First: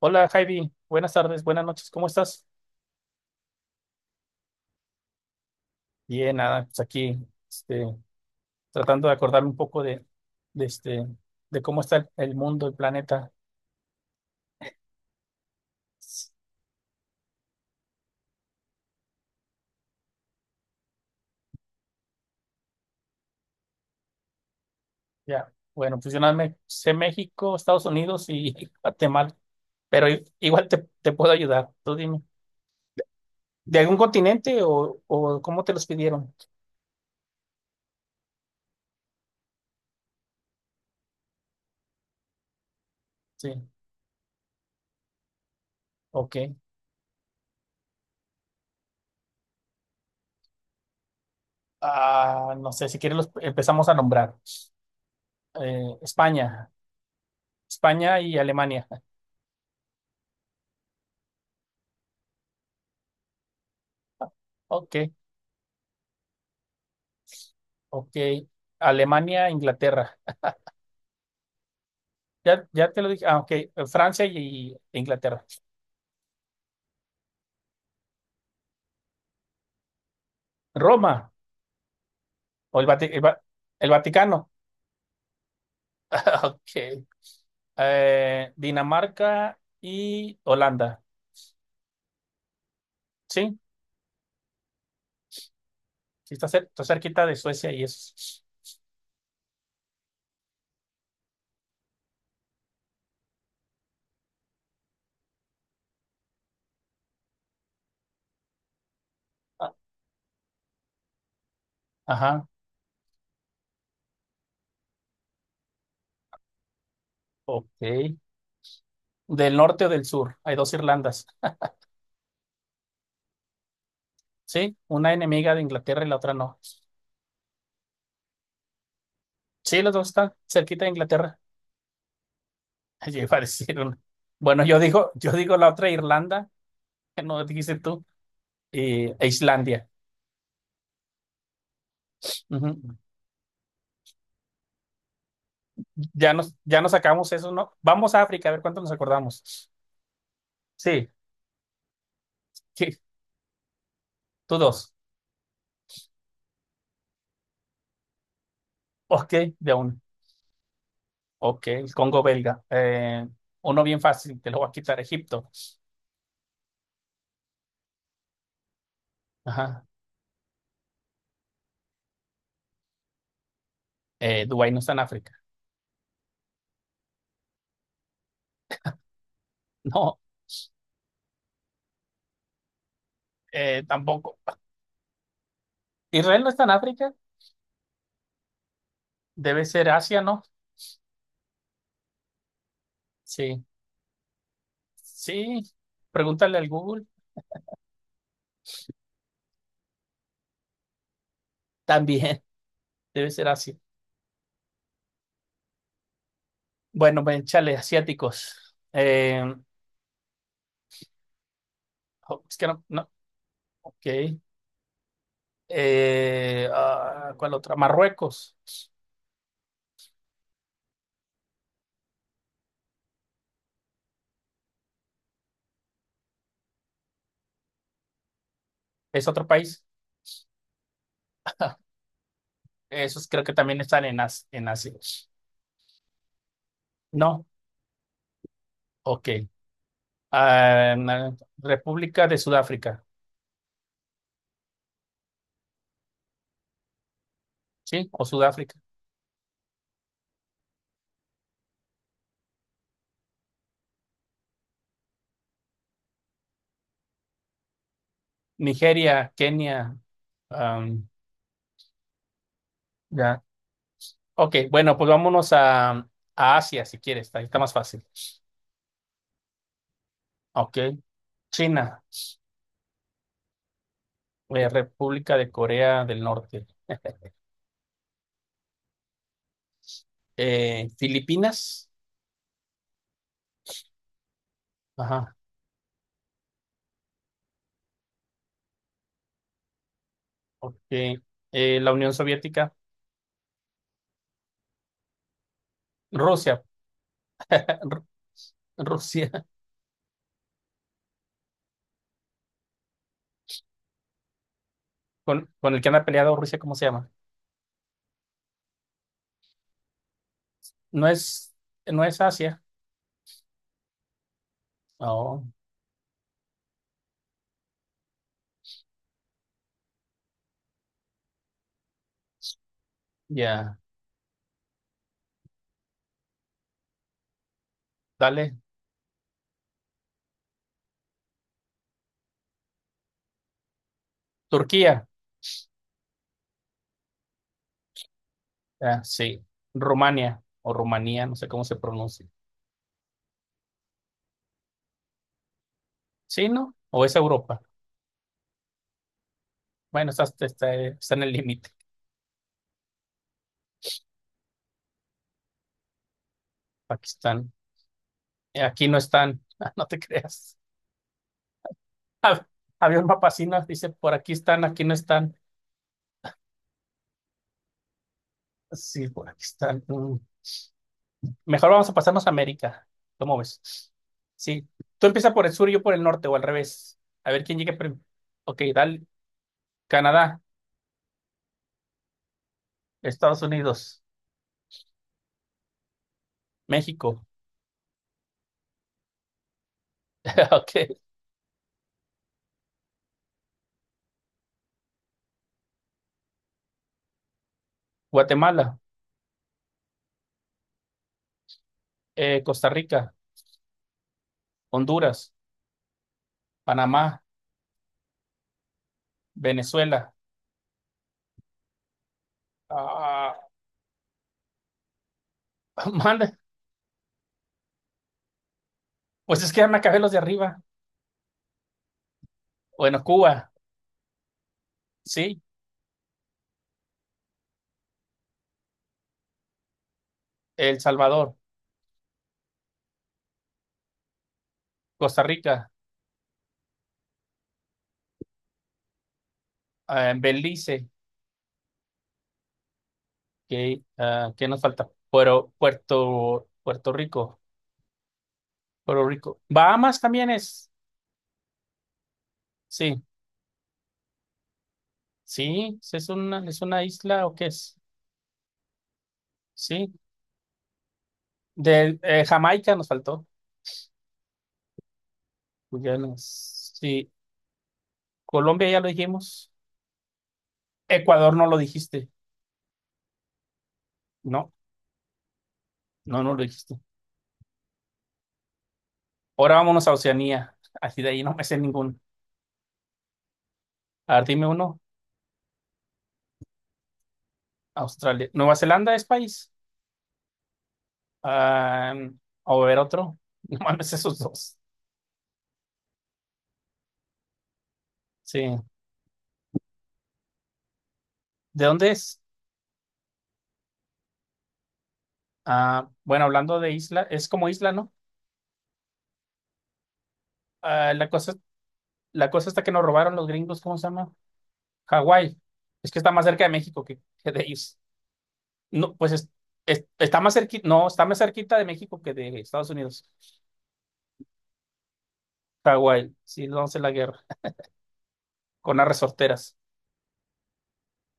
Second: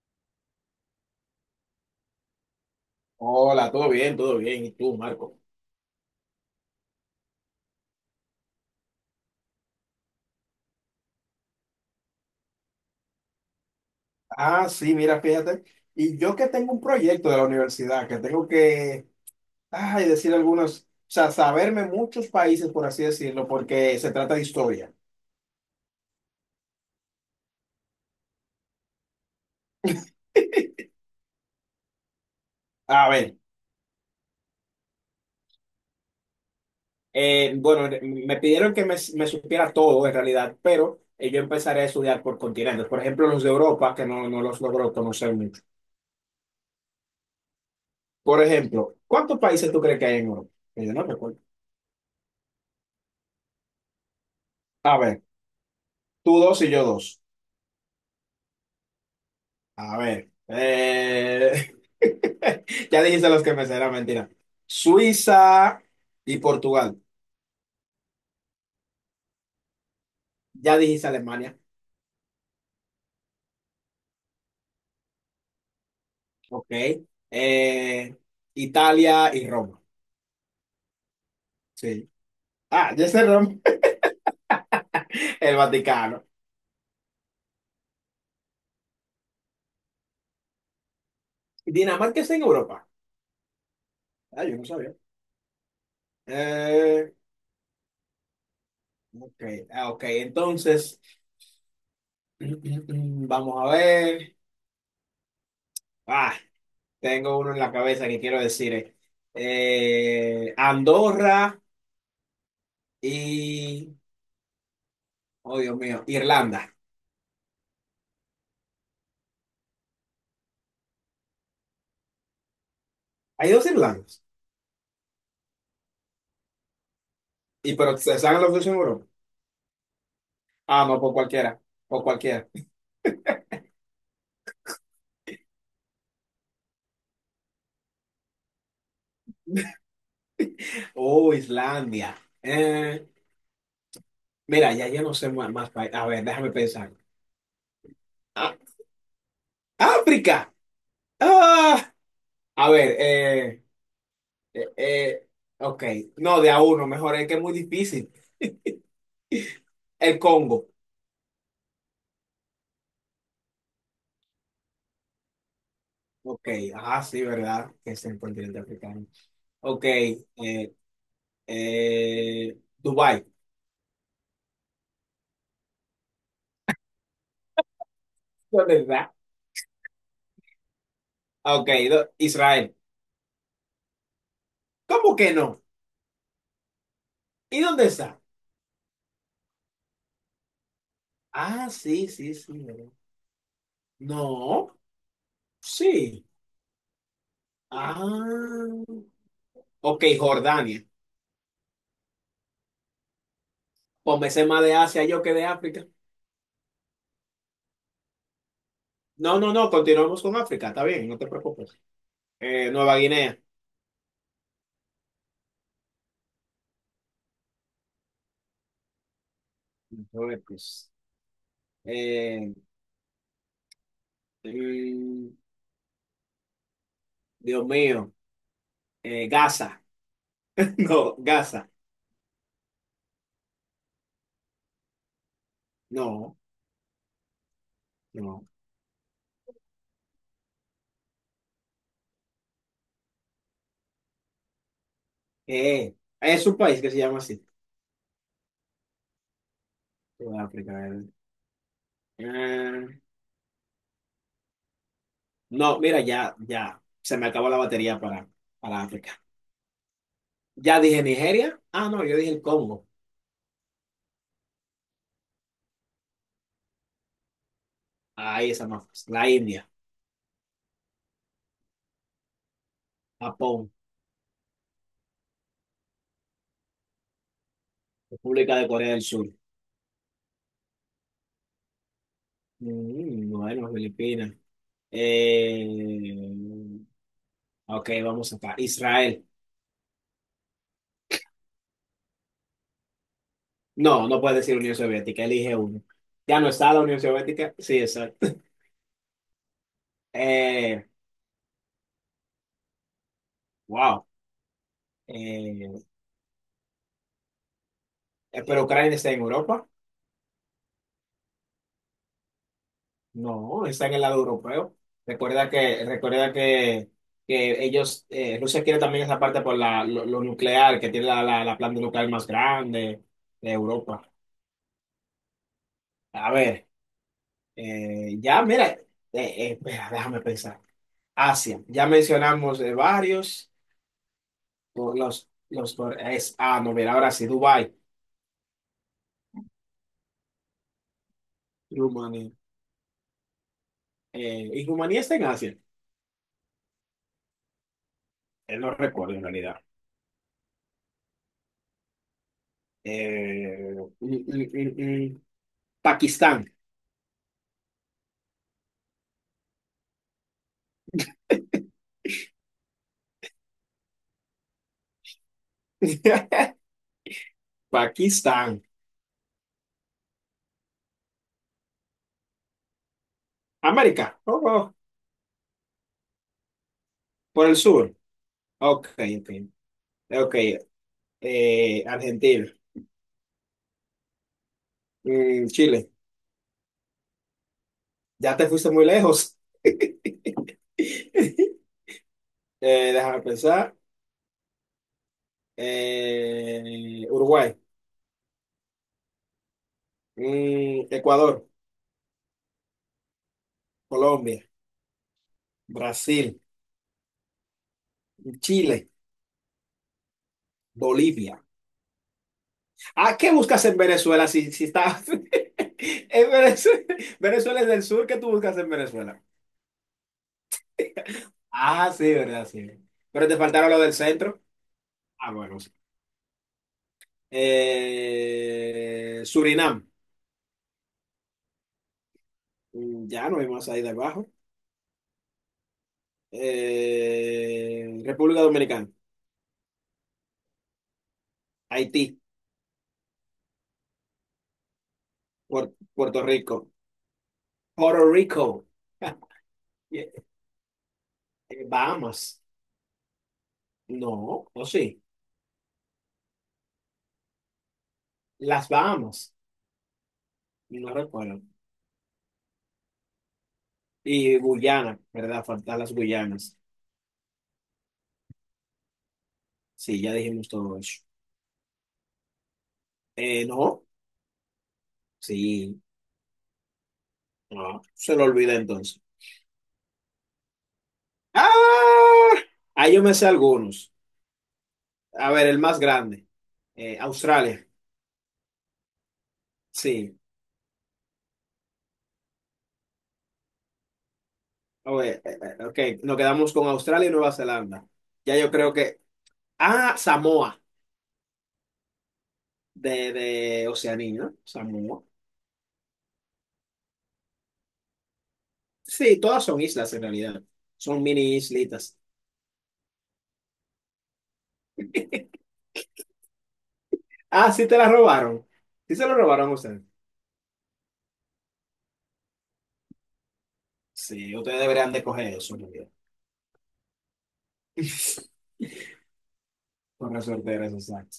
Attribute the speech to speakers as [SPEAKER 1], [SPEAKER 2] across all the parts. [SPEAKER 1] Hola Javi, buenas tardes, buenas noches, ¿cómo estás?
[SPEAKER 2] Hola, todo bien, todo bien. ¿Y tú, Marco?
[SPEAKER 1] Bien, nada, pues aquí este, tratando de acordarme un poco de, de cómo está el mundo, el planeta.
[SPEAKER 2] Ah, sí, mira, fíjate. Y yo que tengo un proyecto de la universidad, que tengo que, ay, decir algunos, o sea, saberme muchos países, por así decirlo, porque se trata de historia.
[SPEAKER 1] Ya, bueno, pues yo nada me sé México, Estados Unidos y Guatemala, pero igual te puedo ayudar, tú dime.
[SPEAKER 2] A ver,
[SPEAKER 1] ¿De algún continente o cómo te los pidieron?
[SPEAKER 2] bueno, me pidieron que me supiera todo en realidad, pero yo empezaré a estudiar por continentes. Por ejemplo, los de
[SPEAKER 1] Sí,
[SPEAKER 2] Europa, que no los logro conocer mucho.
[SPEAKER 1] ok.
[SPEAKER 2] Por ejemplo, ¿cuántos países tú crees que hay en Europa? Que yo no recuerdo.
[SPEAKER 1] Ah, no sé, si quieres los empezamos a nombrar.
[SPEAKER 2] A ver,
[SPEAKER 1] Eh,
[SPEAKER 2] tú dos
[SPEAKER 1] España,
[SPEAKER 2] y yo dos.
[SPEAKER 1] España y Alemania.
[SPEAKER 2] A ver, ya dijiste los que me será mentira.
[SPEAKER 1] Ok,
[SPEAKER 2] Suiza y Portugal.
[SPEAKER 1] ok. Alemania, Inglaterra.
[SPEAKER 2] Ya dijiste Alemania.
[SPEAKER 1] Ya, ya te lo dije. Ah, ok. Francia y Inglaterra.
[SPEAKER 2] Ok. Eh, Italia y Roma.
[SPEAKER 1] Roma
[SPEAKER 2] Sí.
[SPEAKER 1] o
[SPEAKER 2] Ah, ya sé Roma.
[SPEAKER 1] El Vaticano.
[SPEAKER 2] El Vaticano.
[SPEAKER 1] Ok. Dinamarca y Holanda.
[SPEAKER 2] Dinamarca está en Europa.
[SPEAKER 1] Sí,
[SPEAKER 2] Ah, yo no sabía.
[SPEAKER 1] sí está, está
[SPEAKER 2] Eh,
[SPEAKER 1] cerquita de Suecia y es.
[SPEAKER 2] ok, ah, ok. Entonces, vamos a ver. Ah, tengo uno en la cabeza que quiero decir.
[SPEAKER 1] ah,
[SPEAKER 2] Andorra
[SPEAKER 1] Ajá.
[SPEAKER 2] y. Oh, Dios mío. Irlanda.
[SPEAKER 1] Ok. ¿Del norte o del sur? Hay dos Irlandas.
[SPEAKER 2] Hay dos Irlandas.
[SPEAKER 1] Sí, una enemiga de Inglaterra y la otra no.
[SPEAKER 2] Y pero se saben los dos en Europa.
[SPEAKER 1] Sí, los dos están cerquita
[SPEAKER 2] Ah,
[SPEAKER 1] de
[SPEAKER 2] no, por
[SPEAKER 1] Inglaterra.
[SPEAKER 2] cualquiera. Por cualquiera.
[SPEAKER 1] Yo iba a decir una. Bueno, yo digo la otra Irlanda, que no dijiste tú, e Islandia.
[SPEAKER 2] Oh, Islandia.
[SPEAKER 1] Ujú.
[SPEAKER 2] Eh, mira, ya, ya no sé más, más países. A ver, déjame
[SPEAKER 1] Ya
[SPEAKER 2] pensar.
[SPEAKER 1] nos sacamos eso, ¿no? Vamos a África, a
[SPEAKER 2] Ah,
[SPEAKER 1] ver cuánto nos acordamos.
[SPEAKER 2] África.
[SPEAKER 1] Sí,
[SPEAKER 2] Ah, a ver,
[SPEAKER 1] sí, tú
[SPEAKER 2] eh,
[SPEAKER 1] dos.
[SPEAKER 2] eh, ok. No, de a uno, mejor es que es muy difícil.
[SPEAKER 1] Ok, de a uno.
[SPEAKER 2] El Congo.
[SPEAKER 1] Ok, el Congo belga. Uno bien fácil, te lo voy a quitar. Egipto.
[SPEAKER 2] Ok, ah, sí, ¿verdad? Que es el continente africano. Ok,
[SPEAKER 1] Ajá.
[SPEAKER 2] Dubái.
[SPEAKER 1] Dubái no está en África.
[SPEAKER 2] ¿Verdad?
[SPEAKER 1] No,
[SPEAKER 2] Ok, Israel.
[SPEAKER 1] tampoco.
[SPEAKER 2] ¿Cómo que no?
[SPEAKER 1] Israel no está en África.
[SPEAKER 2] ¿Y dónde está?
[SPEAKER 1] Debe ser Asia, ¿no?
[SPEAKER 2] Ah, sí, sí, sí. ¿Verdad?
[SPEAKER 1] Sí.
[SPEAKER 2] No,
[SPEAKER 1] Sí.
[SPEAKER 2] sí.
[SPEAKER 1] Pregúntale al Google.
[SPEAKER 2] Ah, ok, Jordania.
[SPEAKER 1] También, debe ser Asia.
[SPEAKER 2] Pues me sé más de Asia yo que de África.
[SPEAKER 1] Bueno, ven, chale, asiáticos.
[SPEAKER 2] No, no,
[SPEAKER 1] Eh,
[SPEAKER 2] no, continuamos con África, está bien, no te preocupes.
[SPEAKER 1] oh, es que no,
[SPEAKER 2] Nueva
[SPEAKER 1] no.
[SPEAKER 2] Guinea.
[SPEAKER 1] Ok. ¿Cuál otra? Marruecos.
[SPEAKER 2] Marruecos. Eh, mm, Dios mío.
[SPEAKER 1] Es otro
[SPEAKER 2] Gaza.
[SPEAKER 1] país.
[SPEAKER 2] No, Gaza.
[SPEAKER 1] Esos creo que también están en Asia.
[SPEAKER 2] No,
[SPEAKER 1] No,
[SPEAKER 2] no.
[SPEAKER 1] ok. Ah, República de Sudáfrica,
[SPEAKER 2] Eh, es un país que se llama así.
[SPEAKER 1] ¿sí? O Sudáfrica.
[SPEAKER 2] África. Eh, no, mira, ya, ya. Se me acabó la batería para África.
[SPEAKER 1] Nigeria, Kenia.
[SPEAKER 2] Ya dije
[SPEAKER 1] am,
[SPEAKER 2] Nigeria. Ah, no, yo dije el Congo.
[SPEAKER 1] ya. Ok, bueno, pues vámonos a Asia si quieres. Ahí está más fácil.
[SPEAKER 2] Ahí esa más fácil. La India,
[SPEAKER 1] Ok. China,
[SPEAKER 2] Japón,
[SPEAKER 1] República de Corea del Norte.
[SPEAKER 2] República de Corea del Sur.
[SPEAKER 1] Filipinas.
[SPEAKER 2] Bueno, Filipinas.
[SPEAKER 1] Ajá.
[SPEAKER 2] Eh, ok, vamos acá. Israel.
[SPEAKER 1] Ok. La Unión Soviética.
[SPEAKER 2] No, no puedes decir Unión Soviética, elige uno. Ya no
[SPEAKER 1] Rusia.
[SPEAKER 2] está la Unión Soviética. Sí,
[SPEAKER 1] Ru-
[SPEAKER 2] exacto.
[SPEAKER 1] Rusia.
[SPEAKER 2] Eh, wow.
[SPEAKER 1] Con el
[SPEAKER 2] Eh,
[SPEAKER 1] que anda peleado Rusia, ¿cómo se llama?
[SPEAKER 2] pero Ucrania está en Europa.
[SPEAKER 1] No es, no es Asia.
[SPEAKER 2] No, está en el lado europeo.
[SPEAKER 1] Oh,
[SPEAKER 2] Recuerda que ellos, Rusia quiere también esa parte por lo nuclear, que tiene la planta nuclear más grande de
[SPEAKER 1] ya.
[SPEAKER 2] Europa. A ver, ya
[SPEAKER 1] Dale.
[SPEAKER 2] mira, espera, déjame pensar. Asia, ya mencionamos de varios, por
[SPEAKER 1] Turquía.
[SPEAKER 2] los, por- es, ah, no, mira, ahora sí, Dubái,
[SPEAKER 1] Ah, sí. Rumania o Rumanía, no sé cómo se pronuncia.
[SPEAKER 2] Rumanía. ¿Y Rumanía está en Asia?
[SPEAKER 1] ¿Sí, no? ¿O es Europa?
[SPEAKER 2] No recuerdo en realidad.
[SPEAKER 1] Bueno, está en el límite.
[SPEAKER 2] Eh, mm, mm, mm, mm, Pakistán.
[SPEAKER 1] Pakistán. Aquí no están. Ah, no te creas. Hab- Había un mapa así, ¿no? Dice, por aquí están, aquí no están.
[SPEAKER 2] Pakistán.
[SPEAKER 1] Sí, por aquí están. Mm. Mejor vamos a pasarnos a América. ¿Cómo ves?
[SPEAKER 2] América. Oh,
[SPEAKER 1] Sí.
[SPEAKER 2] oh.
[SPEAKER 1] Tú empiezas por el sur y yo por el norte o al revés. A ver
[SPEAKER 2] Por el
[SPEAKER 1] quién llegue
[SPEAKER 2] sur.
[SPEAKER 1] primero. Ok,
[SPEAKER 2] Ok,
[SPEAKER 1] dale.
[SPEAKER 2] entiendo. Ok.
[SPEAKER 1] Canadá.
[SPEAKER 2] Argentina.
[SPEAKER 1] Estados Unidos,
[SPEAKER 2] Chile.
[SPEAKER 1] México,
[SPEAKER 2] Ya te fuiste muy lejos.
[SPEAKER 1] ok,
[SPEAKER 2] Déjame pensar. Uruguay.
[SPEAKER 1] Guatemala,
[SPEAKER 2] Ecuador.
[SPEAKER 1] Costa Rica,
[SPEAKER 2] Colombia.
[SPEAKER 1] Honduras,
[SPEAKER 2] Brasil.
[SPEAKER 1] Panamá,
[SPEAKER 2] Chile.
[SPEAKER 1] Venezuela.
[SPEAKER 2] Bolivia. Ah, ¿qué
[SPEAKER 1] Ah,
[SPEAKER 2] buscas en Venezuela si, si estás en
[SPEAKER 1] manda,
[SPEAKER 2] Venezuela, Venezuela es del sur, ¿qué tú buscas en Venezuela?
[SPEAKER 1] pues es que ya me acabé los de arriba.
[SPEAKER 2] Ah, sí, verdad, sí.
[SPEAKER 1] Bueno,
[SPEAKER 2] Pero te
[SPEAKER 1] Cuba,
[SPEAKER 2] faltaron lo del centro. Ah,
[SPEAKER 1] sí,
[SPEAKER 2] bueno. Sí. Surinam.
[SPEAKER 1] El Salvador,
[SPEAKER 2] Ya no hay más ahí debajo.
[SPEAKER 1] Costa Rica,
[SPEAKER 2] República Dominicana.
[SPEAKER 1] Belice,
[SPEAKER 2] Haití.
[SPEAKER 1] ¿qué nos falta?
[SPEAKER 2] Puerto Rico.
[SPEAKER 1] Puerto Rico,
[SPEAKER 2] Puerto Rico.
[SPEAKER 1] Puerto Rico. Bahamas
[SPEAKER 2] Eh,
[SPEAKER 1] también es,
[SPEAKER 2] Bahamas.
[SPEAKER 1] sí,
[SPEAKER 2] No, o sí.
[SPEAKER 1] sí, sí, es es una isla o qué es,
[SPEAKER 2] Las Bahamas.
[SPEAKER 1] sí.
[SPEAKER 2] No recuerdo.
[SPEAKER 1] De Jamaica nos faltó.
[SPEAKER 2] Y Guyana, ¿verdad? Faltan las
[SPEAKER 1] Guyana,
[SPEAKER 2] Guyanas.
[SPEAKER 1] sí, Colombia ya lo dijimos.
[SPEAKER 2] Sí, ya dijimos todo eso.
[SPEAKER 1] Ecuador no lo dijiste.
[SPEAKER 2] No.
[SPEAKER 1] No,
[SPEAKER 2] Sí.
[SPEAKER 1] no, no lo dijiste.
[SPEAKER 2] No, se lo olvida entonces.
[SPEAKER 1] Ahora vámonos a Oceanía. Así de ahí no me
[SPEAKER 2] ¡Ah!
[SPEAKER 1] sé ninguno.
[SPEAKER 2] Ahí yo me sé algunos.
[SPEAKER 1] A ver, dime uno.
[SPEAKER 2] A ver, el más grande. Australia.
[SPEAKER 1] Australia. ¿Nueva Zelanda es país?
[SPEAKER 2] Sí.
[SPEAKER 1] Ah, a ver otro. No mames, esos dos.
[SPEAKER 2] Oye, ok, nos quedamos con Australia y Nueva Zelanda. Ya
[SPEAKER 1] Sí.
[SPEAKER 2] yo creo que. Ah, Samoa,
[SPEAKER 1] ¿De dónde es?
[SPEAKER 2] de Oceanía, ¿no? Samoa.
[SPEAKER 1] Ah, bueno, hablando de isla, es como isla, ¿no?
[SPEAKER 2] Sí, todas son islas en realidad.
[SPEAKER 1] Ah,
[SPEAKER 2] Son
[SPEAKER 1] la cosa,
[SPEAKER 2] mini islitas.
[SPEAKER 1] la cosa está que nos robaron los gringos, ¿cómo se llama? Hawái. Es que está más cerca de México que de
[SPEAKER 2] Ah, sí te
[SPEAKER 1] ellos.
[SPEAKER 2] la robaron.
[SPEAKER 1] No,
[SPEAKER 2] Sí se
[SPEAKER 1] pues
[SPEAKER 2] lo
[SPEAKER 1] es-
[SPEAKER 2] robaron a ustedes.
[SPEAKER 1] es- está más cerquita, no, está más cerquita de México que de Estados Unidos.
[SPEAKER 2] Sí, ustedes deberían de coger eso, en
[SPEAKER 1] Está
[SPEAKER 2] realidad.
[SPEAKER 1] sí, vamos a hacer la guerra. Con las resorteras.
[SPEAKER 2] Con resorteras, exacto.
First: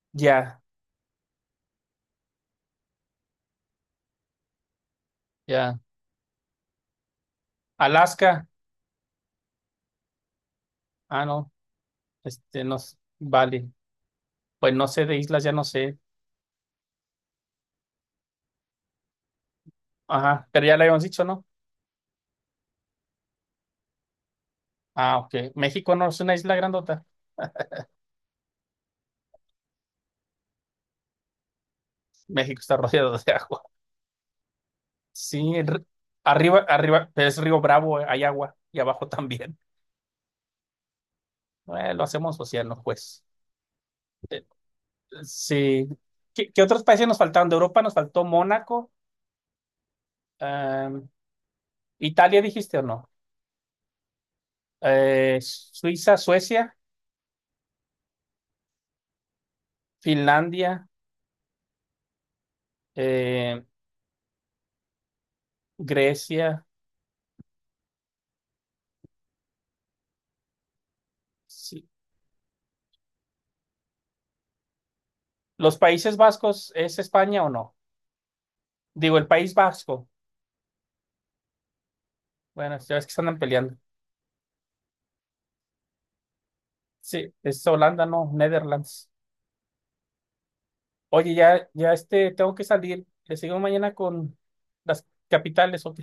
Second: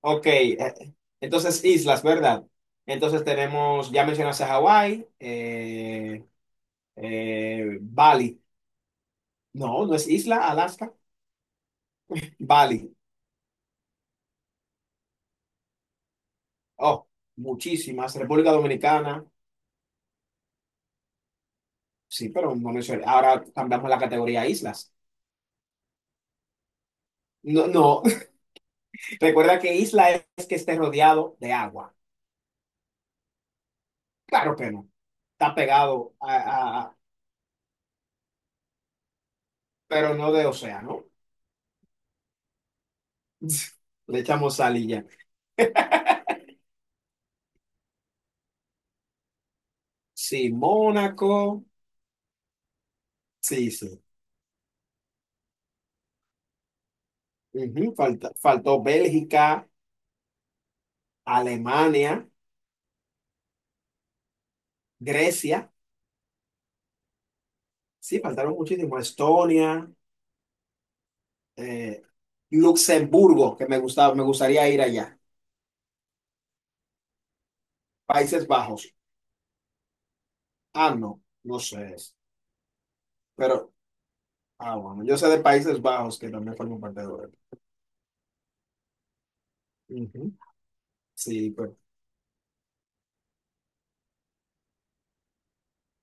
[SPEAKER 2] Ok,
[SPEAKER 1] Ya,
[SPEAKER 2] entonces islas, ¿verdad? Entonces tenemos, ya mencionaste a Hawái,
[SPEAKER 1] ya.
[SPEAKER 2] Bali.
[SPEAKER 1] Alaska.
[SPEAKER 2] No, no es isla, Alaska.
[SPEAKER 1] Ah, no. No.
[SPEAKER 2] Bali.
[SPEAKER 1] Vale. Pues no sé de islas, ya no sé.
[SPEAKER 2] Oh, muchísimas. República Dominicana,
[SPEAKER 1] Ajá. Pero ya le habíamos dicho, ¿no?
[SPEAKER 2] sí, pero no mencioné. Ahora cambiamos la categoría a islas.
[SPEAKER 1] Ah, ok. ¿México no es una isla grandota?
[SPEAKER 2] No, no. Recuerda que isla es que esté rodeado de agua.
[SPEAKER 1] México está rodeado de agua.
[SPEAKER 2] Claro que no. Está
[SPEAKER 1] Sí,
[SPEAKER 2] pegado
[SPEAKER 1] arriba, arriba, pero es Río Bravo, hay agua. Y abajo también.
[SPEAKER 2] pero no de océano.
[SPEAKER 1] Lo hacemos océano, pues.
[SPEAKER 2] Le
[SPEAKER 1] Eh,
[SPEAKER 2] echamos sal y ya.
[SPEAKER 1] sí. ¿Qué, qué otros países nos faltaron? De Europa nos faltó Mónaco.
[SPEAKER 2] Sí,
[SPEAKER 1] Em,
[SPEAKER 2] Mónaco.
[SPEAKER 1] Italia, ¿dijiste o no?
[SPEAKER 2] Sí, sí.
[SPEAKER 1] Suiza, Suecia,
[SPEAKER 2] Ujú, faltó Bélgica,
[SPEAKER 1] Finlandia,
[SPEAKER 2] Alemania,
[SPEAKER 1] eh,
[SPEAKER 2] Grecia.
[SPEAKER 1] Grecia.
[SPEAKER 2] Sí, faltaron muchísimo. Estonia,
[SPEAKER 1] Sí.
[SPEAKER 2] eh, Luxemburgo, que me gustaba, me gustaría ir allá.
[SPEAKER 1] ¿Los Países Vascos es España o no?
[SPEAKER 2] Países Bajos.
[SPEAKER 1] Digo, el País Vasco.
[SPEAKER 2] Ah, no, no sé.
[SPEAKER 1] Bueno, ya ves que se andan
[SPEAKER 2] Pero,
[SPEAKER 1] peleando.
[SPEAKER 2] ah, bueno, yo sé de Países Bajos que también forman parte de
[SPEAKER 1] Sí,
[SPEAKER 2] Europa.
[SPEAKER 1] es Holanda, no, Netherlands.
[SPEAKER 2] Ujú.
[SPEAKER 1] Oye,
[SPEAKER 2] Sí,
[SPEAKER 1] ya,
[SPEAKER 2] pero,
[SPEAKER 1] ya este, tengo que salir. Le sigo mañana con las capitales, ok.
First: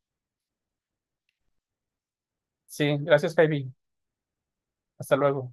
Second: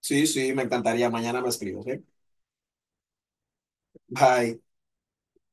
[SPEAKER 2] sí, sí, me encantaría. Mañana me escribo, ¿ok?
[SPEAKER 1] Sí, gracias, baby.
[SPEAKER 2] Bye.
[SPEAKER 1] Hasta luego.